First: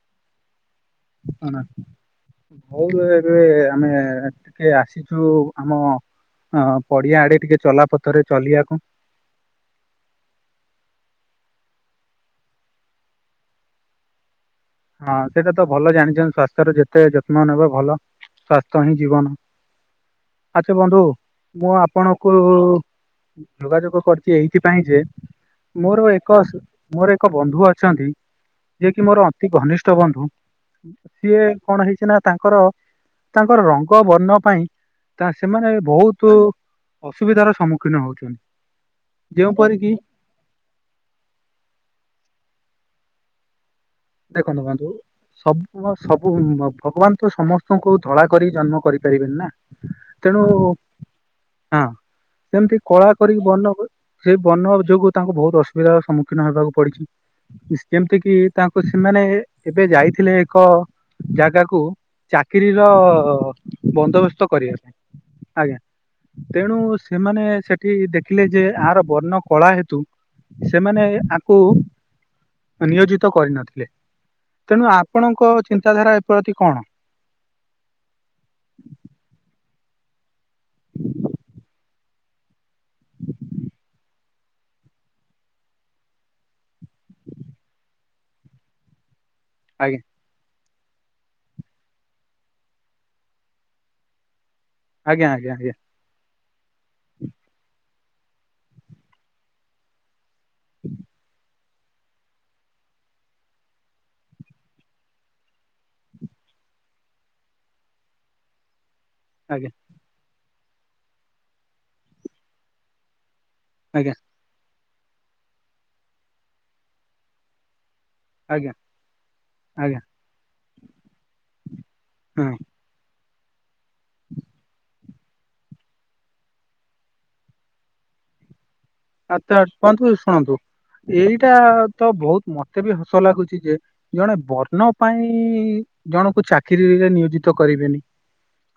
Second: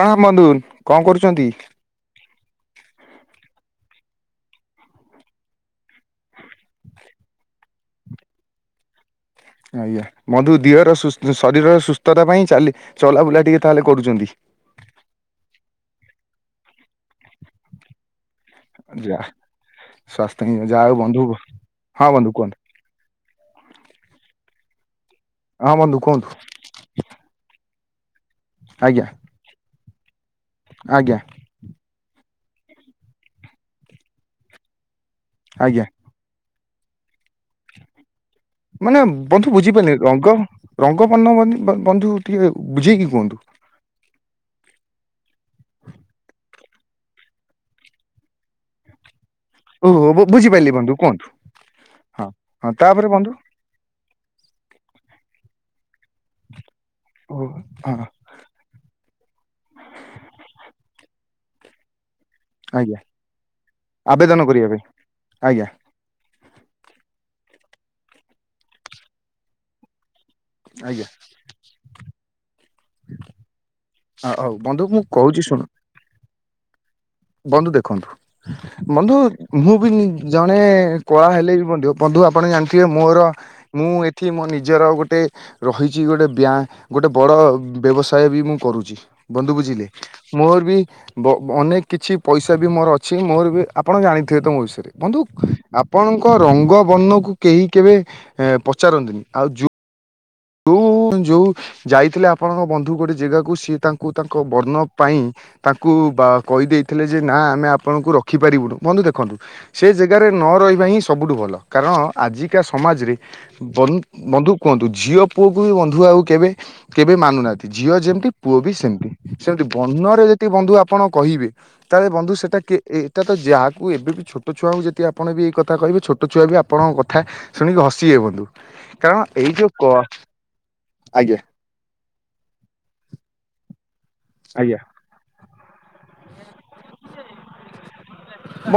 କଣ ବନ୍ଧୁ? କଣ କରୁଛନ୍ତି? ହଉ ଏବେ ଆମେ ଟିକେ ଆସିଛୁ ଆମ ହଁ ପଡିଆ ଆଡେ ଟିକେ ଚଲାପଥରେ ଚଲିବାକୁ। ଆଜ୍ଞା ମଧୁ ଦିହର ଶରୀରର ସୁସ୍ଥତା ପାଇଁ ଚା ଚଲାବୁଲା ଟିକେ ତାହେଲେ କରୁଛନ୍ତି? ହଁ ସେଇଟା ତ ଭଲ ଜାଣିଛନ୍ତି ସ୍ୱାସ୍ଥ୍ୟର ଯେତେ ଯତ୍ନ ନେବେ ଭଲ ସ୍ଵାସ୍ଥ୍ୟ ହିଁ ଯା ଜୀବନ। ସ୍ୱାସ୍ଥ୍ୟ ଆଛା ଯାହା ହଉ ବନ୍ଧୁ ମୁଁ ହଁ ବନ୍ଧୁ ଆପଣଙ୍କୁ କୁହନ୍ତୁ ଯୋଗାଯୋଗ କରିଛି ଏଇଥିପାଇଁ ଯେ ହଁ ବନ୍ଧୁ ମୋର କୁହନ୍ତୁ ଏକ ମୋର ଏକ ବନ୍ଧୁ ଅଛନ୍ତି ଯିଏ କି ଆଜ୍ଞା ମୋର ଅତି ଘନିଷ୍ଠ ବନ୍ଧୁ ଆଜ୍ଞା ସିଏ କଣ ହେଇଛି ନା ତାଙ୍କର ତାଙ୍କର ରଙ୍ଗ ବର୍ଣ୍ଣ ପାଇଁ ତା ସେମାନେ ଆଜ୍ଞା ବହୁତ ତୁ ଅସୁବିଧାର ସମ୍ମୁଖୀନ ହଉଥିବେ ତୁ ମାନେ ବନ୍ଧୁ ବୁଝି ପାରିଲିନି ରଙ୍ଗ ରଙ୍ଗ ବର୍ଣ୍ଣ ବନ୍ଧୁ ଟିକେ ବୁଝେଇକି କୁହନ୍ତୁ? ଦେଖନ୍ତୁ ବନ୍ଧୁ ସବୁ ସବୁ ଭଗବାନ ତ ସମସ୍ତଙ୍କୁ ଧଳା କରି ଜନ୍ମ କରିପାରିବେନି ନା? ଓହୋ ତେଣୁ ବୁଝିପାରିଲି ହଁ ବନ୍ଧୁ କୁହନ୍ତୁ ହଁ ହଁ ସେମିତି ତାପରେ କଳା ବନ୍ଧୁ କରିକି ବର୍ଣ୍ଣ ସେଇ ବର୍ଣ ଯୋଗୁ ତାଙ୍କୁ ବହୁତ ଅସୁବିଧାର ସମ୍ମୁଖୀନ ହେବାକୁ ପଡିଛି ଓହୋ ହଁ ଯେମିତି କିି ତାଙ୍କୁ ସେମାନେ ଏବେ ଯାଇଥିଲେ ଏକ ଜାଗାକୁୁ ଚାକିରିର ଆଜ୍ଞା ବନ୍ଦୋବସ୍ତ କରିବା ପାଇଁ, ଆଜ୍ଞା। ତେଣୁ ସେମାନେ ସେଠି ଦେଖିଲେ ଯେ ଆର ବର୍ଣ୍ଣ କଳା ହେତୁ ଆଜ୍ଞା ସେମାନେ ଆକୁ ନିୟୋଜିତ କରିନଥି ହଉ ବନ୍ଧୁ ତେଣୁ ମୁଁ କହୁଛି ଆପଣଙ୍କ ଶୁଣ ଚିନ୍ତାଧାରା ଏପ୍ରତି କଣ? ବନ୍ଧୁ ଦେଖନ୍ତୁ ବନ୍ଧୁ ମୁଁ ବି ନି ଜଣେ କୱା ହେଲେ ବି ମଧ୍ୟ ବନ୍ଧୁ ଆପଣ ଜାଣିଥିବେ ମୋର ମୁଁ ଏଠି ମୋ ନିଜର ଗୋଟେ ରହିଚି ଗୋଟେ ବ୍ୟା ଗୋଟେ ବଡ଼ ବ୍ୟବସାୟ ବି ମୁଁ କରୁଚି ବନ୍ଧୁ ବୁଝିଲେ ଆଜ୍ଞା ମୋର ବି ବ ଅନେକ କିଛି ପଇସା ବି ମୋର ଅଛି ମୋର ବି ଆପଣ ଜାଣିଥିବେ ତ ମୋ ବିଷୟରେ ବନ୍ଧୁ ଆଜ୍ଞା ଆଜ୍ଞା ଆଜ୍ଞା। ଆପ୍ ପଣଙ୍କ ରଙ୍ଗ ବର୍ଣକୁ କେହି କେବେ ପଚାରାନ୍ତିନି ଆଉ ଯୋ ଉଁ ଯେଉଁ ଯାଇଥିଲେ ଆପଣଙ୍କ ବନ୍ଧୁ ଗୋଟେ ଜେଗାକୁ ସିଏ ତାଙ୍କୁ ତାଙ୍କ ବର୍ଣ୍ଣ ପାଇଁ ତାଙ୍କୁ ବା କହିଦେଇଥିଲେ ଯେ ନା ଆମେ ଆପଣଙ୍କୁ ରଖିପାରିବୁନୁ ବନ୍ଧୁ ଦେଖନ୍ତୁ ଆଜ୍ଞା। ଏ ଯେଗାରେ ନ ରହିବା ହିଁ ସବୁଠୁ ଭଲ କାରଣ ଆଜିକା ସମାଜରେ ବନ୍ ଆଜ୍ଞା ବନ୍ଧୁ କୁହନ୍ତୁ ଜଝିଓ ପୁଅକୁ ବି ବନ୍ଧୁ ଆଉ କେବେ କେବେ ମାନୁନାତି ଝିଅ ଯେମତି ପୁଅ ଆଜ୍ଞା ବି ସେମତି ସେମତି ଆଜ୍ଞା ବଣ୍ଣରେ ଯତି ବନ୍ଧୁ ଆପଣ କହିବେ ତାହେଲେ ବନ୍ଧୁ ହଁ ସେଟା କେ ଏ ଏଟା ତ ଯାହାକୁ ଏବେ ବିି ଛୋଟ ଛୁଆଙ୍କୁ ଯତି ଆପଣ ବି ଏଇ କଥା କହିବେ ଛୋଟ ଛୁଆ ବି ଆପଣଙ୍କ କଥା ଶୁଣିକି ହସିଏ ବନ୍ଧୁ। କାରଣ ଆ ଏଇ ତ ଯୋଉ କ କୁହନ୍ତୁ ଶୁଣନ୍ତୁ ଆଜ୍ଞା ଏଇଟା ତ ବହୁତ ମତେ ବି ହସ ଲାଗୁଚି ଯେ ଜଣେ ଆଜ୍ଞା ବର୍ଣ୍ଣ ପାଇଁ ଜଣକୁ ଚାକିରିରେ ନିୟୋଜିତ କରିବେନି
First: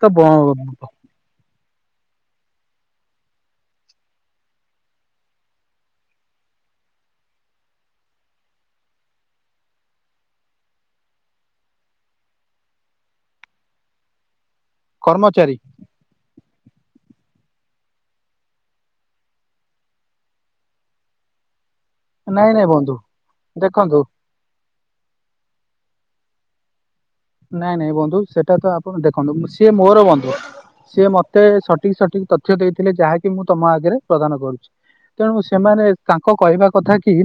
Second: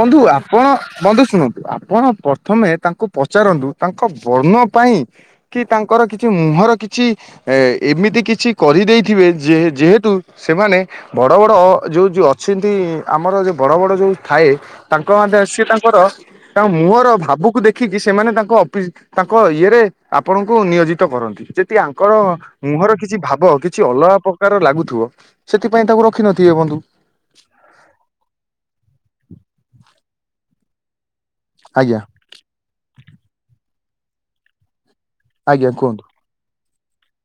ତ ବ ଆପଣ ବନ୍ଧୁ ଶୁଣନ୍ତୁ ଆପଣ ପ୍ରଥମେ ତାଙ୍କୁ ପଚାରନ୍ତୁ ତାଙ୍କ ବର୍ଣ୍ଣ ପାଇଁ କି ତାଙ୍କର କିଛି ମୁହଁର କିଛି ଏ ଏମିତି କିଛି କରିଦେଇଥିବେ ଯେ ଯେହେତୁ ସେମାନେ ବଡ ବଡ ଯୋଉ ଯୋଉ ଅଛିନ୍ତି ଆମର ଯୋଉ ବଡ ବଡ ଯୋଉ ଥାଏ ତାଙ୍କ ମାତେ କର୍ମଚାରୀ ସେ ତା କର ତାଙ୍କ ମୁହଁର ଭାବୁକୁ ଦେଖିକି ସେମାନେ ତାଙ୍କ ଅପିସ ତାଙ୍କ ଇଏରେ ଆପଣଙ୍କୁ ନିୟୋଜିତ କରନ୍ତି ଯେ ତି ଆଙ୍କର ନାଇଁ ନାଇଁ ବନ୍ଧୁ ମୁହଁର କିଛି ଭାବ କିଛି ଦେଖନ୍ତୁ ଅଲଗା ପ କାର ଲାଗୁଥିବ ସେଥିପାଇଁ ତାକୁ ରଖିିନଥିବେ ବନ୍ଧୁ। ନାଇଁ ନାଇଁ ବନ୍ଧୁ ସେଟା ତ ଆପଣ ଦେଖନ୍ତୁ ସିଏ ମୋର ବନ୍ଧୁ ସିଏ ମତେ ସଠିକ ଆଜ୍ଞା ସଠିକ ତ ଥ୍ୟ ଦେଇଥିଲେ ଯାହାକି ମୁଁ ତମ ଆଗରେ ପ୍ରଦାନ କରୁଚିି ତେଣୁ ଆଜ୍ଞା ସେମାନେ କୁହନ୍ତୁ ତା ଙ୍କ କହିବା କଥା କି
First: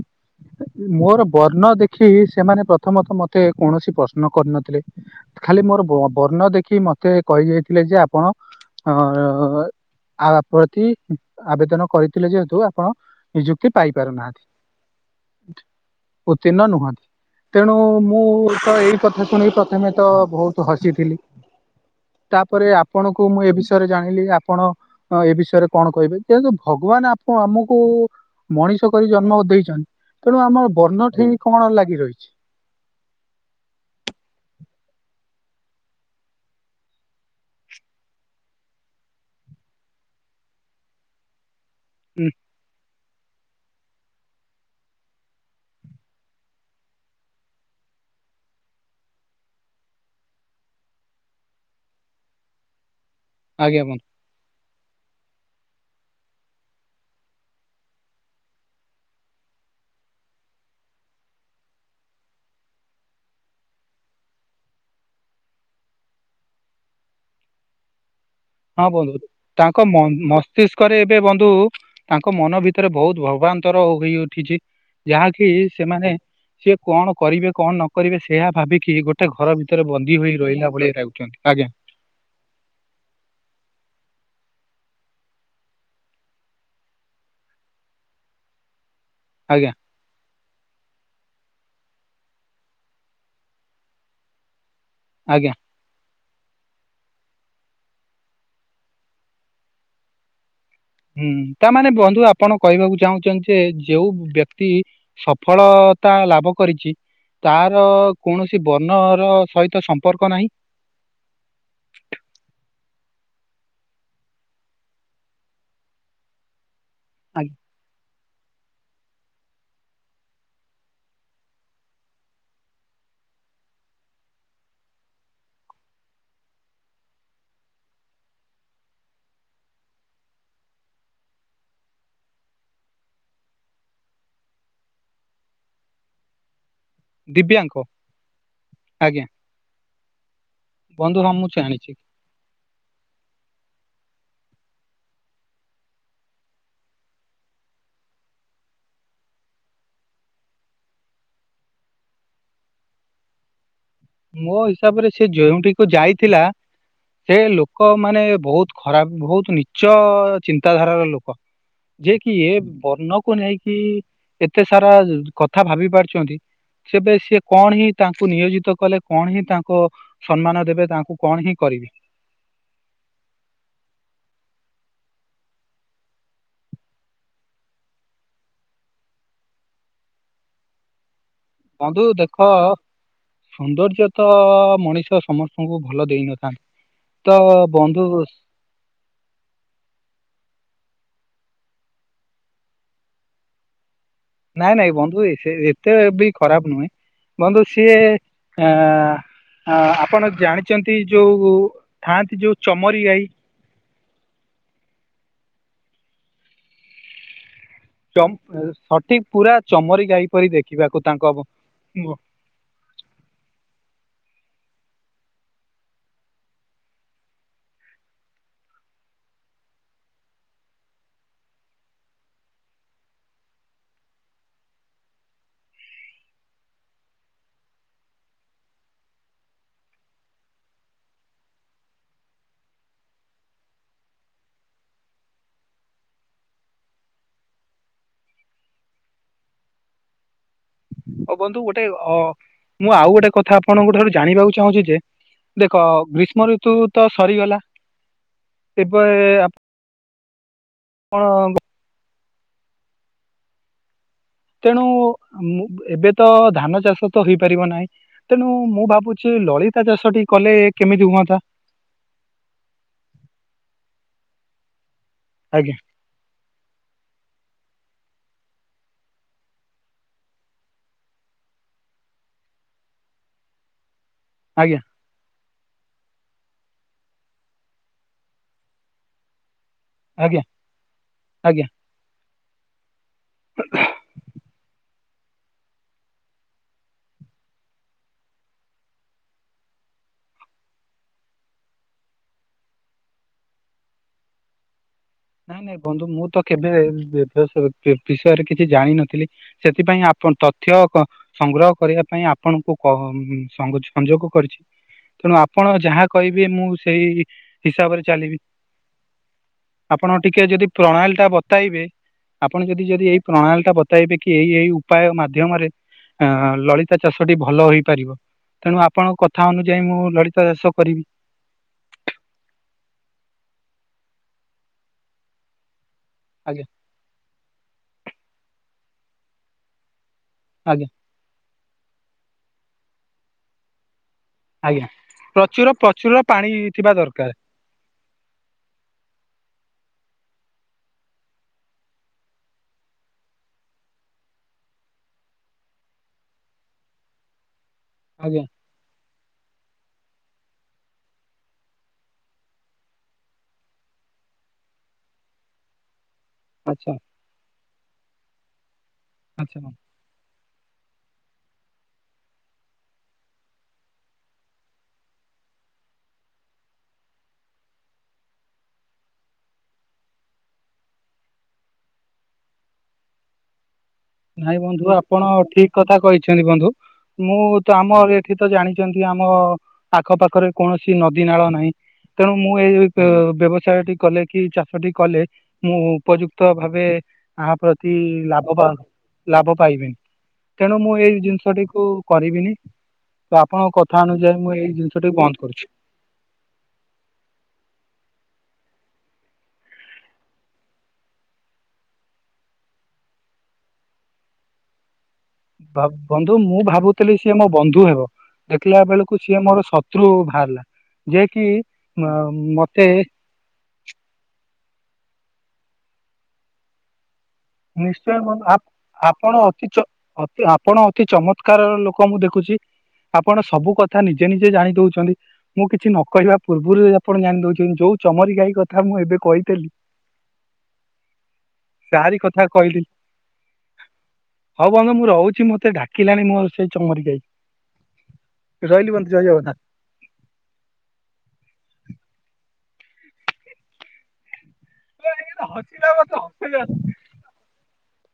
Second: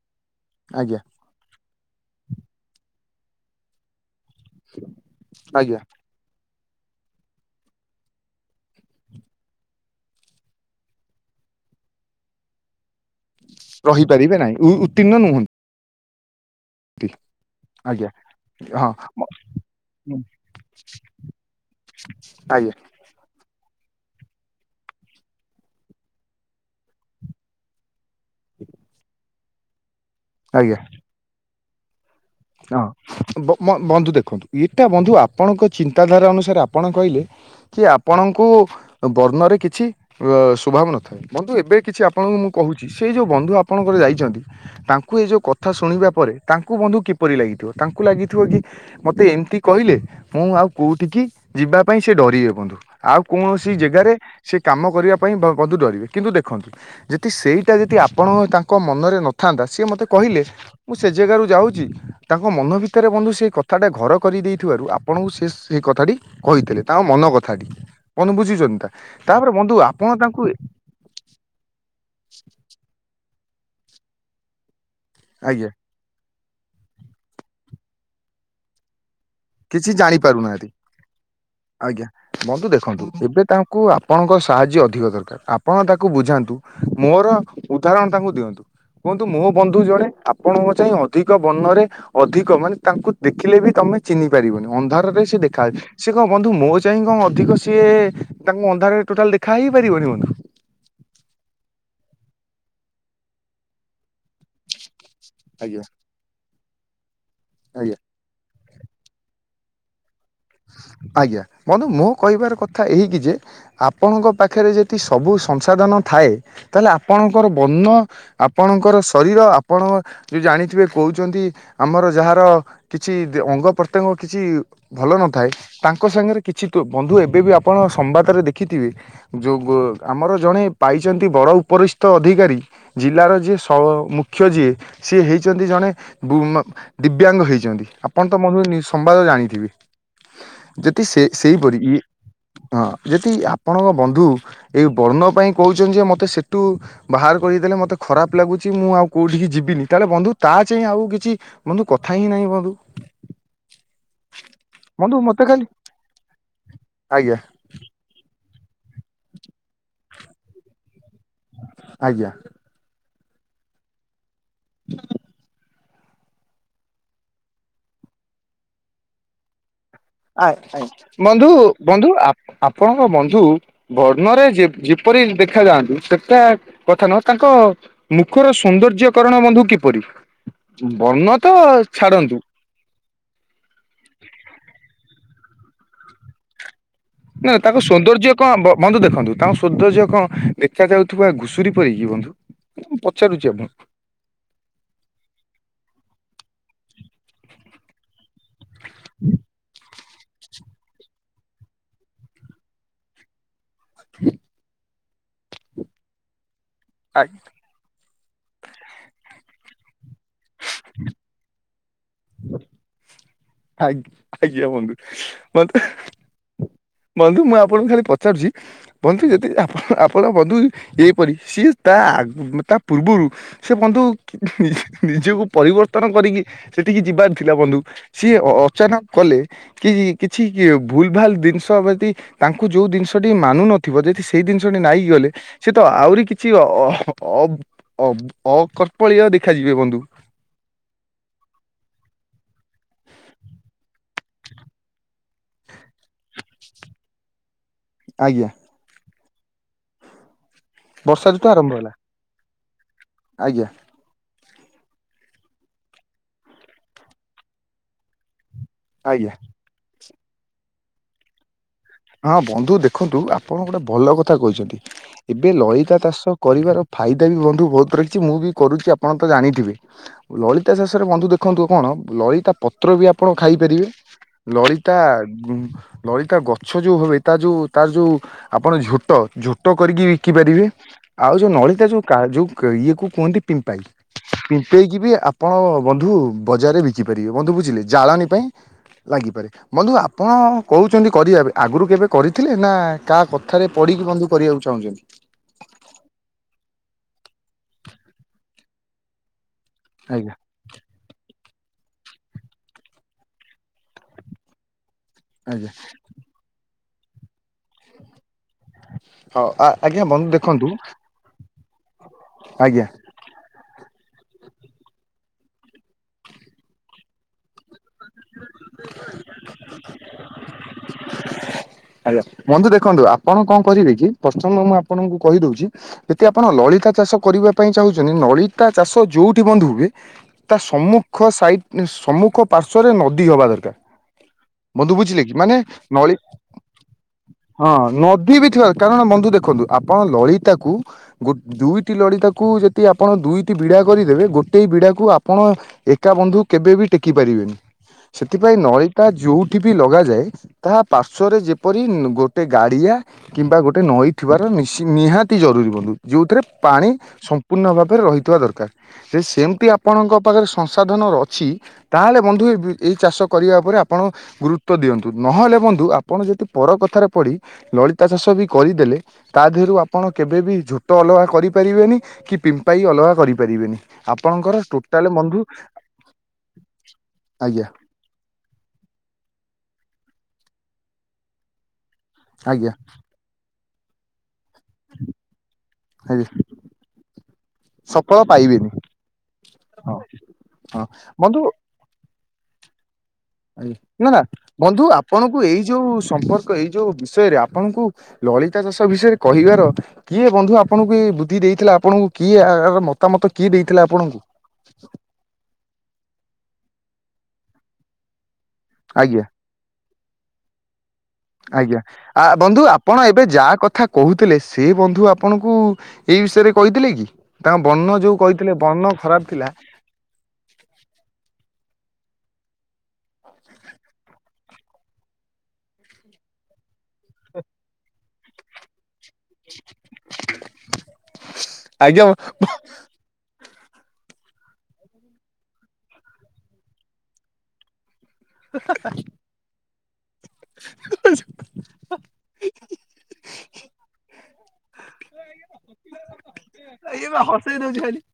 ଆଜ୍ଞା ମୋର ବର୍ଣ୍ଣ ଦେଖି ସେମାନେ ପ୍ରଥମତଃ ମତେ କୌଣସି ପ୍ରଶ୍ନ କରିନଥିଲେ ଖାଲି ଆଜ୍ଞା ମୋର ବୋ ବ ବର୍ଣ୍ଣ ଦେଖି ମତେ କହିକି ଯାଇଥିଲେ ଯେ ଆପଣ ଅ ଆ ପ୍ରତି ଆବେଦନ କରିଥିଲେ ଯେହେତୁ ଆପଣ ନିଯୁକ୍ତି ପାଇ ରହିପାରିବେ ପାରୁନାହାତି। ନାହିଁ ଉତ୍ତୀର୍ଣ୍ଣ ନୁହନ୍ତି ଉତ୍ତୀର୍ଣ୍ଣ ନୁହତି ତେଣୁ ଆଜ୍ଞା ମୁଁ ତ ହଁ ଏଇ କଥା ଶୁଣିକି ପ୍ର ଥମେତ ବହୁତ ହସିଥିଲି ତାପରେ ଆଜ୍ଞା ଆପ୍ ପଣକୁ ମୁଁ ଏ ବିଷରେ ଜାଣିଲି ଆପଣ ଏ ବିଷୟରେ କଣ କହିବେ ତେଦୁ ଭଗବାନ ଆପ ଆମକୁ ମଣିଷ କରି ଜନ୍ମ ଦେଇଚନ୍ ତେଣୁ ଆମ ଆଜ୍ଞା ବର୍ଣ୍ଣ ଠେଇ କଣ ଲାଗି ରହିଚି? ହଁ ବ ବନ୍ ବନ୍ଧୁ ଦେଖନ୍ତୁ ଇଟା ବନ୍ଧୁ ଆପଣଙ୍କ ଚିନ୍ତାଧାରା ଅନୁସାରେ ଆପଣ କହିଲେ କି ଆପଣଙ୍କୁ ବର୍ଣ୍ଣରେ କିଛି ଅ ସୁଭାବ ନଥାଏ ବନ୍ଧୁ ଏବେ କିଛି ହୁଁ ଆପଣଙ୍କୁ ମୁଁ କହୁଚି ସେ ଯୋଉ ବନ୍ଧୁ ଆପଣଙ୍କର ଯାଇଚନ୍ତି ତାଙ୍କୁ ଏଇ ଯୋଉ କଥା ଶୁଣିବା ପରେ ତାଙ୍କୁ ବନ୍ଧୁ କି ପରି ଲାଗିଥିବ ତାଙ୍କୁ ଲାଗିଥିବ କି ମତେ ଏମତି କହିଲେ ମୁଁ ଆଉ କୋଉଠିକି ଯିବା ପାଇଁ ସେ ଡରିବେ ବନ୍ଧୁ। ଆଉ କୌଣସି ଆଜ୍ଞା ବନ୍ଧୁ। ଜାଗାରେ ସେ କାମ କରିବା ପାଇଁ ଡ ବନ୍ଧୁ ଡରିବେ କିନ୍ତୁ ଦେଖନ୍ତୁ ଜିତି ସେଇଟା ଜିତି ଆପଣ ତାଙ୍କ ମନରେ ନଥାନ୍ତା ସିଏ ମୋତେ କହିଲେ ମୁଁ ସେ ଯେଗାରୁ ଯାଉଚି ତାଙ୍କ ମନ ଭିତରେ ବନ୍ଧୁ ସେ କଥାଟା ଘର କରିଦେଇଥିବାରୁ ଆପଣଙ୍କୁ ସିଏ ସେ କଥାଟି କହିଥିଲେ ତାଙ୍କ ମନ କଥାଟି ମନେ ବୁଝିଛନ୍ତି ତା ତାପରେ ବନ୍ଧୁ ଆପଣ ତାଙ୍କୁ ଏ କରେ ଏବେ ବନ୍ଧୁ ତାଙ୍କ ମନ ଭିତରେ ବହୁତୁ ଭବାନ୍ତର ହୋଇ ଉଠିଛି। ଯାହାକି ଆଜ୍ଞା ସେମାନେ ସିଏ କଣ କରିବେ କଣ ନ କରିବେ ସେ ଭାବିକି ଗୋଟେ ଗୋଟେ ଘର ଭିତରେ କିଛି ଜାଣି ବନ୍ଦୀ ହୋଇ ପାରୁନାହାନ୍ତି ରହିଲା ଭଳିଆ ଯହୁଛନ୍ତି ଆଜ୍ଞା। ବନ୍ଧୁ ଦେଖନ୍ତୁ ଏବେ ତାଙ୍କୁ ଆପଣଙ୍କ ସାହାଯ୍ୟ ଅଧିକ ଦରକାର। ଆପଣ ତାକୁ ବୁଝାନ୍ତୁ ମୋର ଉଦାହରଣ ତାଙ୍କୁ ଦିଅନ୍ତୁ। କୁହନ୍ତୁ ମୋ ଆଜ୍ଞା ବନ୍ଧୁ ଜଣେ ଆ ଆପଣଙ୍କୁ ଚାହିଁ ଅଧିକ ବର୍ଣ୍ଣରେ ଅଧିକ ମାନେ ତାଙ୍କୁ ଦେଖିଲେ ବି ତମେ ଚିହ୍ନି ପାରିବନି ଅନ୍ଧାର ଅନ୍ଧାରକୁ ବି ସେ ଆଜ୍ଞା ଦେଖାହେବେ। ସେ କଣ ବନ୍ଧୁ ମୋ ଚାହିଁ କଣ ଅଧିକ ସିଏ ତାଙ୍କୁ ଅନ୍ଧାରେରେ ଟୋଟାଲ୍ ଦେଖା ହେଇପାରିବନି ବନ୍ଧୁ? ହୁଁ ତାମାନେେ ବନ୍ଧୁ ଆପଣ କହିବାକୁ ଚାହୁଁଛନ୍ତି ଯେ ଯୋଉ ବ୍ୟକ୍ତି ସଫଳ ଆଜ୍ଞା ଅ ତା ଲାଭ କରିଚି ତାର ଆଜ୍ଞା କୌଣସି ବର୍ଣ୍ଣ ର ସହିତ ସମ୍ପର୍କ ନାହିଁ। ଆଜ୍ଞା ବନ୍ଧୁ ମୋ କହିବାର କଥା ଏହିକି ଯେ ଆପଣଙ୍କ ପାଖରେ ଯଦି ସବୁ ସଂସାଧନ ଥାଏ ତାହେଲେ ଆପଣଙ୍କର ଆଜ୍ଞା ବର୍ଣ୍ଣ ଆପଣଙ୍କର ଶରୀର ଆପଣ ଯୋଉ ଜାଣିଥିବେ କହୁଛନ୍ତି ଆମର ଯାହାର କିଛି ଅଙ୍ଗ ପ୍ରତ୍ୟଙ୍ଗ କିଛି ଭଲ ନ ଥାଏ ତାଙ୍କ ସାଙ୍ଗରେ କିଛି ତ ବନ୍ଧୁ ଏବେ ବି ଆପଣ ସମ୍ବାଦରେ ଦେଖିଥିବେ ଯଉ ଗୋ ଆମର ଜଣେ ପାଇଛନ୍ତି ବଡ଼ ଉପରିଷ୍ଠ ଅଧିକାରୀ ଜିଲ୍ଲାର ଯିଏ ସ ମୁଖ୍ୟ ଯିଏ ସିଏ ହେଇଛନ୍ତି ଜଣେ ବୁମ ଦିବ୍ୟାଙ୍ଗ ଦିବ୍ୟାଙ୍କ ହୋଇଇଛନ୍ତି ଆପଣ ତମ ସମ୍ବାଦ ଆଜ୍ଞା ଜାଣିଥିବେ। ଯଦି ବନ୍ଧୁ ସେ ହଁ ମୁଁ ସେଇପରି ଜାଣିଛି ଇ ହଁ ଯଦି ଆପଣଙ୍କ ବନ୍ଧୁ ଏଇ ବର୍ଣ୍ଣ ପାଇଁ କହୁଛନ୍ତି ଯେ ମତେ ସେଠୁ ବାହାର କରିଦଦେଲେ ମତେ ଖରାପ୍ ଲାଗୁଛି ମୁଁ ଆଉ କୋଉଠିକି ଯିବିନି ତାହେଲେ ବନ୍ଧୁ ତା ଚାହିଁ ଆଉ କିଛି ବନ୍ଧୁ କଥା ହିଁ ନାହିଁ ବନ୍ଧୁ। ମୋ ହିସାବରେ ବନ୍ଧୁ ସେ ମତେ ଖାଲି ଯଉଁଠିକୁ ଯାଇଥିଲା ସେ ଆଜ୍ଞା ଲୋକ ଲୋକ ମାନେ ବହୁତ ଖରାପ୍ ବହୁତ ନିଚ ଚିନ୍ତାଧାରାର ଲୋକ। ଯେ ଆଜ୍ଞା କି ଏ ବର୍ଣ୍ଣକୁ ନେଇ କିି ଏତେ ସାରା କଥା ଭାବି ପାରୁଛନ୍ତି ସେବେ ସିଏ କଣ ହିଁ ତାଙ୍କୁ ନିୟୋଜିତ କଲେ କଣ ହିଁ ତାଙ୍କ ଆ- ସମ୍ମାନ ଆ ଦେବେ ତାଙ୍କୁ କଣ ବନ୍ଧୁ ହିଁ କରିବେ ବନ୍ଧୁ ଆପ ଆପଣଙ୍କ ବନ୍ଧୁ ବର୍ଣ୍ଣରେ ଯେପରି ଦେଖା ଯାଆନ୍ତୁ ସେଟା କଥା ନୁହଁ ତାଙ୍କ ମୁଖର ସୌନ୍ଦର୍ଯ୍ୟକରଣ ବନ୍ଧୁ କିପରି ବର୍ଣ୍ଣତ ବନ୍ଧୁ ଦେଖ ସୌନ୍ଦର୍ଯ୍ୟ ତ ମଣିଷ ସମସ୍ତଙ୍କୁ ଭଲ ଦେଇନଥାନ୍ତି। ତ ନା ତାକୁ ବନ୍ଧୁ ସୌନ୍ଦର୍ଯ୍ୟ କଣ ବ ବନ୍ଧୁ ଦେଖନ୍ତୁ ତା ସୌନ୍ଦର୍ଯ୍ୟ କଣ ଦେଖା ଯାଉଥିବା ଘୁଷୁରୀ ପରିକି ବନ୍ଧୁ? ମୁଁ ପଚାରୁଛି ଆପଣଙ୍କୁ। ନାଇଁ ନାଇଁ ବନ୍ଧୁ ସେ ଏତେ ବି ଖରାପ ନୁହେଁ ବନ୍ଧୁ ସିଏ ଆଁ ଆଁ ଆପଣ ଜାଣିଛନ୍ତି ଯୋଉ ଥାଆନ୍ତି ଯୋଉ ଚମରି ଗାଈ? ହୁଁ। ଆଜ୍ଞ ଚମ ସଠିକ୍ ପୁରା ଚମରି ଗାଈ ପରି ଦେଖିବାକୁ ତାଙ୍କ ମୁହଁ। ଆଜ୍ଞା ଆଜ୍ଞା ବନ୍ଧୁ ବନ୍ଧୁ ବନ୍ଧୁ ମୁଁ ଆପଣଙ୍କୁ ଖାଲି ପଚାରୁଛି? ବନ୍ଧୁ ଯଦି ଆପଣ ଆପଣ ବନ୍ଧୁ ଏହିପରି ସିଏ ତା ଆଗ ତା ପୂର୍ବରୁ ସେ ବନ୍ଧୁ ନିଜ ନିଜକୁ ପରିବର୍ତ୍ତନ କରିକି ସେଠିକି ଯିବାର ଥିଲା ବନ୍ଧୁ। ସିଏ ଅ-ଅଚାନକ କଲେ କି କିଛି କିଏ ଭୁଲ ଭାଲ ଜିନିଷ ଯଦି ତାଙ୍କୁ ଯୋଉ ଜିନିଷଟି ମାନୁ ନଥିବ ଯଦି ସେଇ ଜିନିଷଟି ନାଇଁ ଗଲେ ସେ ତ ଆହୁରି କିଛି ଅ-ଅ-ଅ-ଅ-ଅକପଳୀୟ ଦେଖାଯିବେ ବନ୍ଧୁ। ଓ ବନ୍ଧୁ ଗୋଟେ ଅ ମୁଁ ଆଉ ଗୋଟେ କଥା ଆପଣଙ୍କ ଠାରୁ ଜାଣିବାକୁ ଚାହୁଁଛି ଯେ ଦେଖ ଗ୍ରୀଷ୍ମ ଋତୁ ତ ସରିଗଲା ଆଜ୍ଞା ଏବେ ଆପ ବର୍ଷା ରୁତୁ ଆରମ୍ଭ ହେଲା। ଆଜ୍ଞା। ତେଣୁ ଏବେ ମୁଁ ତ ଧାନ ଚାଷ ତ ହେଇପାରିବ ନାହିଁ। ତେଣୁ ମୁଁ ଆଜ୍ଞା ଭାବୁଛି ଲଳିତା ଚାଷଟି କଲେ କେମିତି ହୁଅନ୍ତା? ହଁ ବନ୍ଧୁ ଦେଖନ୍ତୁ ଆପଣ ଗୋଟେ ଭଲ କଥା କହିଛନ୍ତି ଏବେ ଆଜ୍ଞା ଲଳିତା ଚାଷ କରିବାର ଫାଇଦା ବି ବନ୍ଧୁ ବହୁତ ରହିିଛି ମୁଁ ବି କରୁଛି ଆପଣ ତ ଜାଣିଥିବେ। ଲଳିତା ଚାଷରେ ବନ୍ଧୁ ଦେଖନ୍ତୁ କଣ ଲଳିତା ପତ୍ର ବି ଆପଣ ଖାଇପାରିବେ ଆଜ୍ଞା ଲଳିତା ଲଳିତା ଗ ଗଛ ଯୋଉ ହବ ତା ଯୋଉ ତା ଯୋଉ ଆପଣ ଝୋଟ ଝୋ ଟ କରିକି ବିକି ଆଜ୍ଞା ପାରିବେ। ଆଉ ଯୋଉ ଆଜ୍ଞା ନଳିତା ଯୋଉ ଯୋଉ କା ଜୁ ଇଏ କ କୁହନ୍ତି ପିମ୍ପାଇ ପିମ୍ପେଇକି ବି ଆ ପଣ ବନ୍ଧୁ ବଜାରରେ ବିକିପାରିବେ ବନ୍ଧୁ ବୁଝିଲେ ଜାଳେଣୀ ପାଇଁ ଲାଗିପାରେ ବନ୍ଧୁ ଆପଣ କହୁଛନ୍ତି କରିବା ଏବେ ଆଗରୁ କେବେ କରିଥିଲେ ନା କାହା କଥାରେ ପଢିକି ବନ୍ଧୁ କରିବାକୁ ଚାହୁଁଛନ୍ତି? ନାଇଁ ନାଇଁ ବନ୍ଧୁ ମୁଁ ତ କେବେ ଏ ବିଷୟରେ କିଛି ଜାଣିନଥିଲି। ସେଥିପାଇଁ ଆପଣ ଆଜ୍ଞା ତ ତଥ୍ୟ ସ ସଂଗ୍ରହ କରିବା ପାଇଁ ଆପଣଙ୍କୁ କ ସଂଯୋଗ କରିଛି। ତେଣୁ ଆଜ୍ଞା ଆପଣ ଯାହା କହିବେ ମୁଁ ସେଇ ହିସାବରେ ଚାଲିବି। ହଉ ଆଜ୍ଞା ଆପଣ ବନ୍ଧୁ ଟିକେ ଯଦି ଦେଖନ୍ତୁ ପ୍ରଣାଳୀ ଟା ବତାଇବେ ଆପଣ ଯଦି ଆଜ୍ଞା ଯଦି ଏଇ ପ୍ରଣାଳୀ ଟା ବ ଇବେ କି ଏଇ ଏଇ ଉପାୟ ମାଧ୍ୟମରେ ଆ ଏ ଲଳିତା ଚାଷଟି ଭଲ ହୋଇ ପାରିବ ତେଣୁ ଆପଣଙ୍କ କଥା ଅନୁଯାୟୀ ମୁଁ ଲଳିତା ଚାଷ କରିବି। ଆଜ୍ଞା। ବନ୍ଧୁ ଦେଖନ୍ତୁ ଆପଣ କଣ କରିବେ କି ପ୍ରଥମ ମୁଁ ଆପଣଙ୍କୁ କହିଦଉଛି ଯଦି ଆପଣ ଆଜ୍ଞା ଲଳିତା ଚାଷ କରିବା ପାଇଁ ଚାହୁଁଛନ୍ତି ଲଳିତା ଚାଷ ଯୋଉଠି ବନ୍ଧୁ ହୁଏ ତା ଆଜ୍ଞା ସମ୍ମୁଖ ସାଇଟ ସମ୍ମୁଖ ପାର୍ଶରେ ନଦୀ ହବା ଦରକାର। ଆଜ୍ଞା ବନ୍ଧୁ ବୁଝିଲେ କି ମାନେ ପ୍ରଚୁର ନଳି ପ୍ରଚୁର ପାଣି ଥିବା ଦରକାର ହଁ ନଦୀ ବି ଥିବ କାରଣ ବନ୍ଧୁ ଦେଖନ୍ତୁ ଆପଣ ଲଳିତାକୁ ଗୋ ଦୁଇଟି ଲଡିତାକୁ ଯଦି ଆପଣ ଦୁଇଟି ବିଡା କରିଦେବେ ଗୋଟେ ବିଡାକୁ ଆପଣ ଏକା ବନ୍ଧୁ କେବେ ବି ଟେକି ପାରିବେନି ଆଜ୍ଞା ସେଥିପାଇଁ ନଳି ତା ଯୋଉଠି ବି ଲଗାଯାଏ ତାହା ପାଶ୍ଵରେ ଯେପରି ଗୋଟେ ଗାଡିଆ କିମ୍ବା ଗୋଟେ ନଈ ଥିବାର ନିଞ୍ଚ ନିହାତି ଜରୁରୀ ବନ୍ଧୁ ଯୋଉଥିରେ ପାଣି ଆଚ୍ଛା ସମ୍ପୂର୍ଣ୍ଣ ଭାବରେ ରହିଥିବା ଦରକାର ସେ ଆଚ୍ଛା ସେମିତି ଆ ଆପଣଙ୍କ ପାଖରେ ସଂସାଧନ ଅଛି ତାହେଲେ ବନ୍ଧୁ ଏଇ ଚାଷ କରିବା ଉପରେ ଆପଣ ଗୁରୁତ୍ୱ ଦିଅନ୍ତୁ। ନହେଲେ ବନ୍ଧୁ ଆପଣ ଯଦି ପର କଥାରେ ପଡି ଲଳିତା ଚାଷ ବି କରିଦେଲେ ତା ଦେହରୁ ଆପଣ କେବେ ବିି ଝୋଟ ଅଲଗା କରିପାରିବେନି କି ପିମ୍ପାଇ ଅଲଗା କରିପାରିବେନି। ଆପଣଙ୍କର ଟୋଟାଲ ବନ୍ଧୁ ଠିକ୍ କଥା କହିଛନ୍ତି ବନ୍ଧୁ ମୁଁ ଆଜ୍ଞା ତ ଆମ ଏ ଏଠି ତ ଜାଣିଛନ୍ତି ଆମ ଆଖପାଖରେ କୌଣସି ନଦୀ ନାଳ ନାହିଁ। ତେଣୁ ମୁଁ ଆଜ୍ଞା ଏଇ ବ୍ୟ ବ୍ୟବସାୟଟି କଲେ କି ଚା ସେଠି କଲେ ମୁଁ ଆଜ୍ଞା ଉପଯୁକ୍ତ ଭାବେ ଆହା ପ୍ରତି ସଫଳ ପାଇବେନି ଲାଭବାନ ଲାଭ ପାଇବିନି ହଁ ତେଣୁ ହଁ ମୁଁ ଏଇ ବନ୍ଧୁ ଜିନିଷଟିକୁ କରିବିନି। ତ ଆପଣଙ୍କ କଥା ଆଜ୍ଞା। ନାଁ ନାଁ ଅନୁଯାୟୀ ମୁଁ ଏଇ ବନ୍ଧୁ ଜିନିଷଟିକୁ ବନ୍ଦ ଆପଣଙ୍କୁ ଏଇ କରୁଛି ଯୋଉ ସମ୍ପର୍କରେ ଏଇ ଯୋଉ ବିଷୟରେ ଆପଣଙ୍କୁ ଲଳିତା ଚାଷ ବିଷୟରେ କହିବାର ଅ କିଏ ବନ୍ଧୁ ଆପଣଙ୍କୁ ଏ ବୁଦ୍ଧି ଦେଇଥିଲା ଆପଣଙ୍କୁ କିଏ ମତାମତ କିଏ ଦେଇଥିଲା ଆପଣଙ୍କୁ? ବନ୍ଧୁ ମୁଁ ଭାବୁଥିଲି ସିଏ ମୋ ବନ୍ଧୁ ହେବେ ଦେଖିଲା ବେଳକୁ ଆଜ୍ଞା ସିଏ ମୋର ସ ତୃ ବାହାରିଲା। ଯିଏ କି ଆଜ୍ଞା ଆ ମ- ବନ୍ଧୁ ମତେ ଆପଣ ଏବେ ଯାହା କଥା କହୁଥିଲେ ସେ ବନ୍ଧୁ ଆପଣଙ୍କୁ ଏଇ ବିଷୟରେ କହିଥିଲେ କି? ତାଙ୍କ ବର୍ଣ୍ଣ ଯୋଉ ନିଶ୍ଚୟ ବନ୍ଧୁ ଆ କହିଥିଲେ ବର୍ଣ୍ଣ ଖରାପ ଆପଣ ଥିଲା ଅତି ଚ ଅତି ଆପଣ ଅତି ଚମତ୍କାର ଲୋକ ମୁଁ ଦେଖୁଛି ଆପଣ ସବୁ କଥା ନିଜେ ନିଜେ ଜାଣି ଦଉଛନ୍ତି। ମୁଁ କିଛି ନ କହିବା ପୂର୍ବରୁ ଆପଣ ଜାଣି ଦଉଛନ୍ତି ଯୋଉ ଚମରି ଗାଈ କଥା ମୁଁ ଏବେ କହିଥିଲି ଆଜ୍ଞା ତାରି କଥା କହିଲି। ହଉ ବନ୍ଧୁ ମୁଁ ରହୁଛି ମତେ ଡାକିଲାଣି ମୋର ସେଇ ଚମରୀ ଯାଇ। ରହିଲି ବନ୍ଧୁ ଜୟ ଜଗନ୍ନାଥ। ହସିଲା ବେଳେ ତ ହସି ଯାଉଅଛି। ଏଇ ପା ହସେଇ ଦଉଛି ଖାଲି।